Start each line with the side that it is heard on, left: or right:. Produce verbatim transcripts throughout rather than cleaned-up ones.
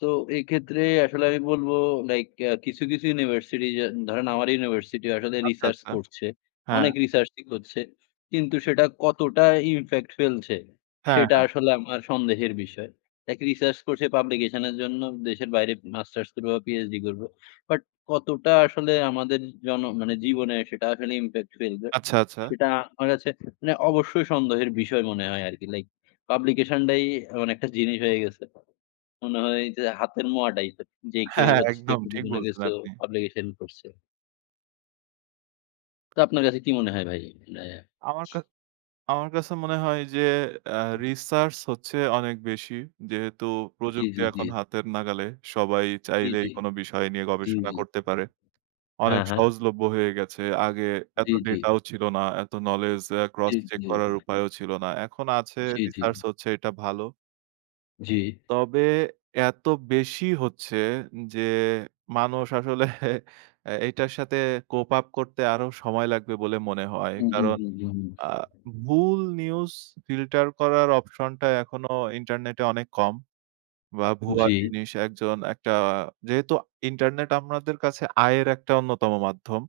left: তো, এক্ষেত্রে আসলে আমি বলবো লাইক অ্যা কিছু, কিছু ইউনিভার্সিটি, যা ধরেন আমার ইউনিভার্সিটি আসলে
right: আচ্ছা,
left: research
right: আচ্ছা।
left: করছে।
right: হ্যাঁ।
left: অনেক research ই করছে। কিন্তু সেটা কতটা impact ফেলছে।
right: হ্যাঁ,
left: সেটা
right: হ্যাঁ।
left: আসলে আমার সন্দেহের বিষয়। লাইক research করছে publication এর জন্য। দেশের বাইরে মাস্টার্স করব বা PhD করব। বাট কতটা আসলে আমাদের জন মানে জীবনে সেটা আসলে impact ফেলবে।
right: আচ্ছা, আচ্ছা।
left: সেটা আমার কাছে মানে অবশ্যই সন্দেহের বিষয় মনে হয় আরকি। লাইক, publication ডাই এমন একটা জিনিস হয়ে গেছে। মনে হয় যে হাতের মোয়া টাইপের। যে
right: হ্যাঁ,
left: কেউ
right: হ্যাঁ।
left: হচ্ছে যে
right: একদম ঠিক
left: কিছু না
right: বলছেন,
left: কিছু
right: আপনি।
left: publication করছে। তো আপনার কাছে কি মনে হয় ভাই? মানে
right: আমার কা আমার কাছে মনে হয় যে আ research হচ্ছে অনেক বেশি। যেহেতু
left: জ্বী,
right: প্রযুক্তি
left: জ্বী, জ্বী।
right: এখন হাতের নাগালে। সবাই
left: জ্বী,
right: চাইলেই
left: জ্বী,
right: কোন বিষয় নিয়ে
left: জ্বী,
right: গবেষণা
left: জ্বী।
right: করতে পারে।
left: হ্যাঁ,
right: অনেক
left: হ্যাঁ।
right: সহজলভ্য হয়ে গেছে। আগে এত
left: জ্বী, জ্বী।
right: ডেটা ও ছিল না, এত knowledge অ্যা
left: জ্বী,
right: cross-check
left: জ্বী।
right: করার উপায়ও ছিল না। এখন আছে
left: জ্বী, জ্বী।
right: research হচ্ছে এটা ভালো।
left: জ্বী।
right: তবে এত বেশি হচ্ছে যে, মানুষ আসলে অ্যা এটার সাথে cope up করতে আরো সময় লাগবে বলে মনে হয়।
left: উহু,
right: কারণ
left: হু, হু, হু।
right: আ ভুল news filter করার অপশনটা এখনো ইন্টারনেটে অনেক কম। বা ভুয়া
left: জ্বী।
right: জিনিস একজন একটা যেহেতু ইন্টারনেট আমরাদের কাছে আয়ের একটা অন্যতম মাধ্যম।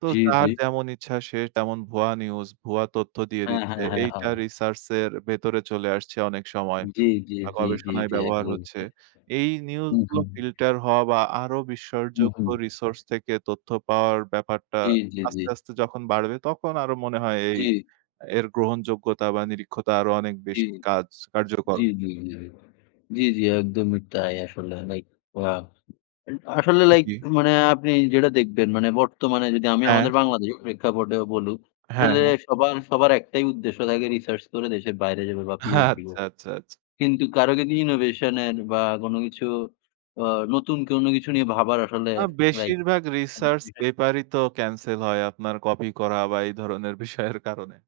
right: তো
left: জ্বী,
right: যার
left: জ্বী।
right: যেমন ইচ্ছা সে তেমন ভুয়া নিউজ, ভুয়া তথ্য দিয়ে
left: হ্যাঁ,
right: দিচ্ছে।
left: হ্যাঁ, হ্যাঁ,
right: এইটা
left: হ
right: research এর ভেতরে চলে আসছে অনেক সময
left: জ্বী, জ্বী,
right: বা
left: জ্বী, জ্বী,
right: গবেষণায়
left: জ্বী।
right: ব্যবহার
left: একদম।
right: হচ্ছে।
left: অ্যা
right: এই নিউজ
left: হুম,
right: গুলো
left: হুম।
right: ফিল্টার হওয়া বা আরো
left: হু, হু।
right: বিশ্বাসযোগ্য resource থেকে তথ্য পাওয়ার ব্যাপারটা
left: জ্বী, জ্বী, জ্বী।
right: আস্তে, আস্তে যখন বাড়বে। তখন আরো মনে হয় এই
left: জ্বী।
right: এর গ্রহণযোগ্যতা বা নিরীক্ষতা আরো অনেক
left: জ্বী,
right: বেশি কাজ কার্যকর
left: জ্বী, জ্বী, জ্বী, জ্বী। একদমই তাই। আসলে লাইক ওয়া আসলে লাইক
right: জ্বী।
left: মানে আপনি যেটা দেখবেন মানে বর্তমানে যদি আমি
right: অ্যা
left: আমাদের বাংলাদেশের প্রেক্ষাপটে বলুক,
right: হ্যাঁ,
left: আসলে
right: হ্যাঁ।
left: সবার, সবার একটাই উদ্দেশ্য থাকে research করে দেশের বাইরে যাবে বা PhD
right: আচ্ছা,
left: করবে।
right: আচ্ছা, আচ্ছা।
left: কিন্তু কারো গদি innovation এর বা কোন কিছু অ নতুন কোনো কিছু নিয়ে ভাবার আসলে
right: না।
left: লাইক
right: বেশিরভাগ research
left: [unintelligible]
right: paper ই তো cancel হয় আপনার কপি করা বা এই ধরনের বিষয়ের কারণে।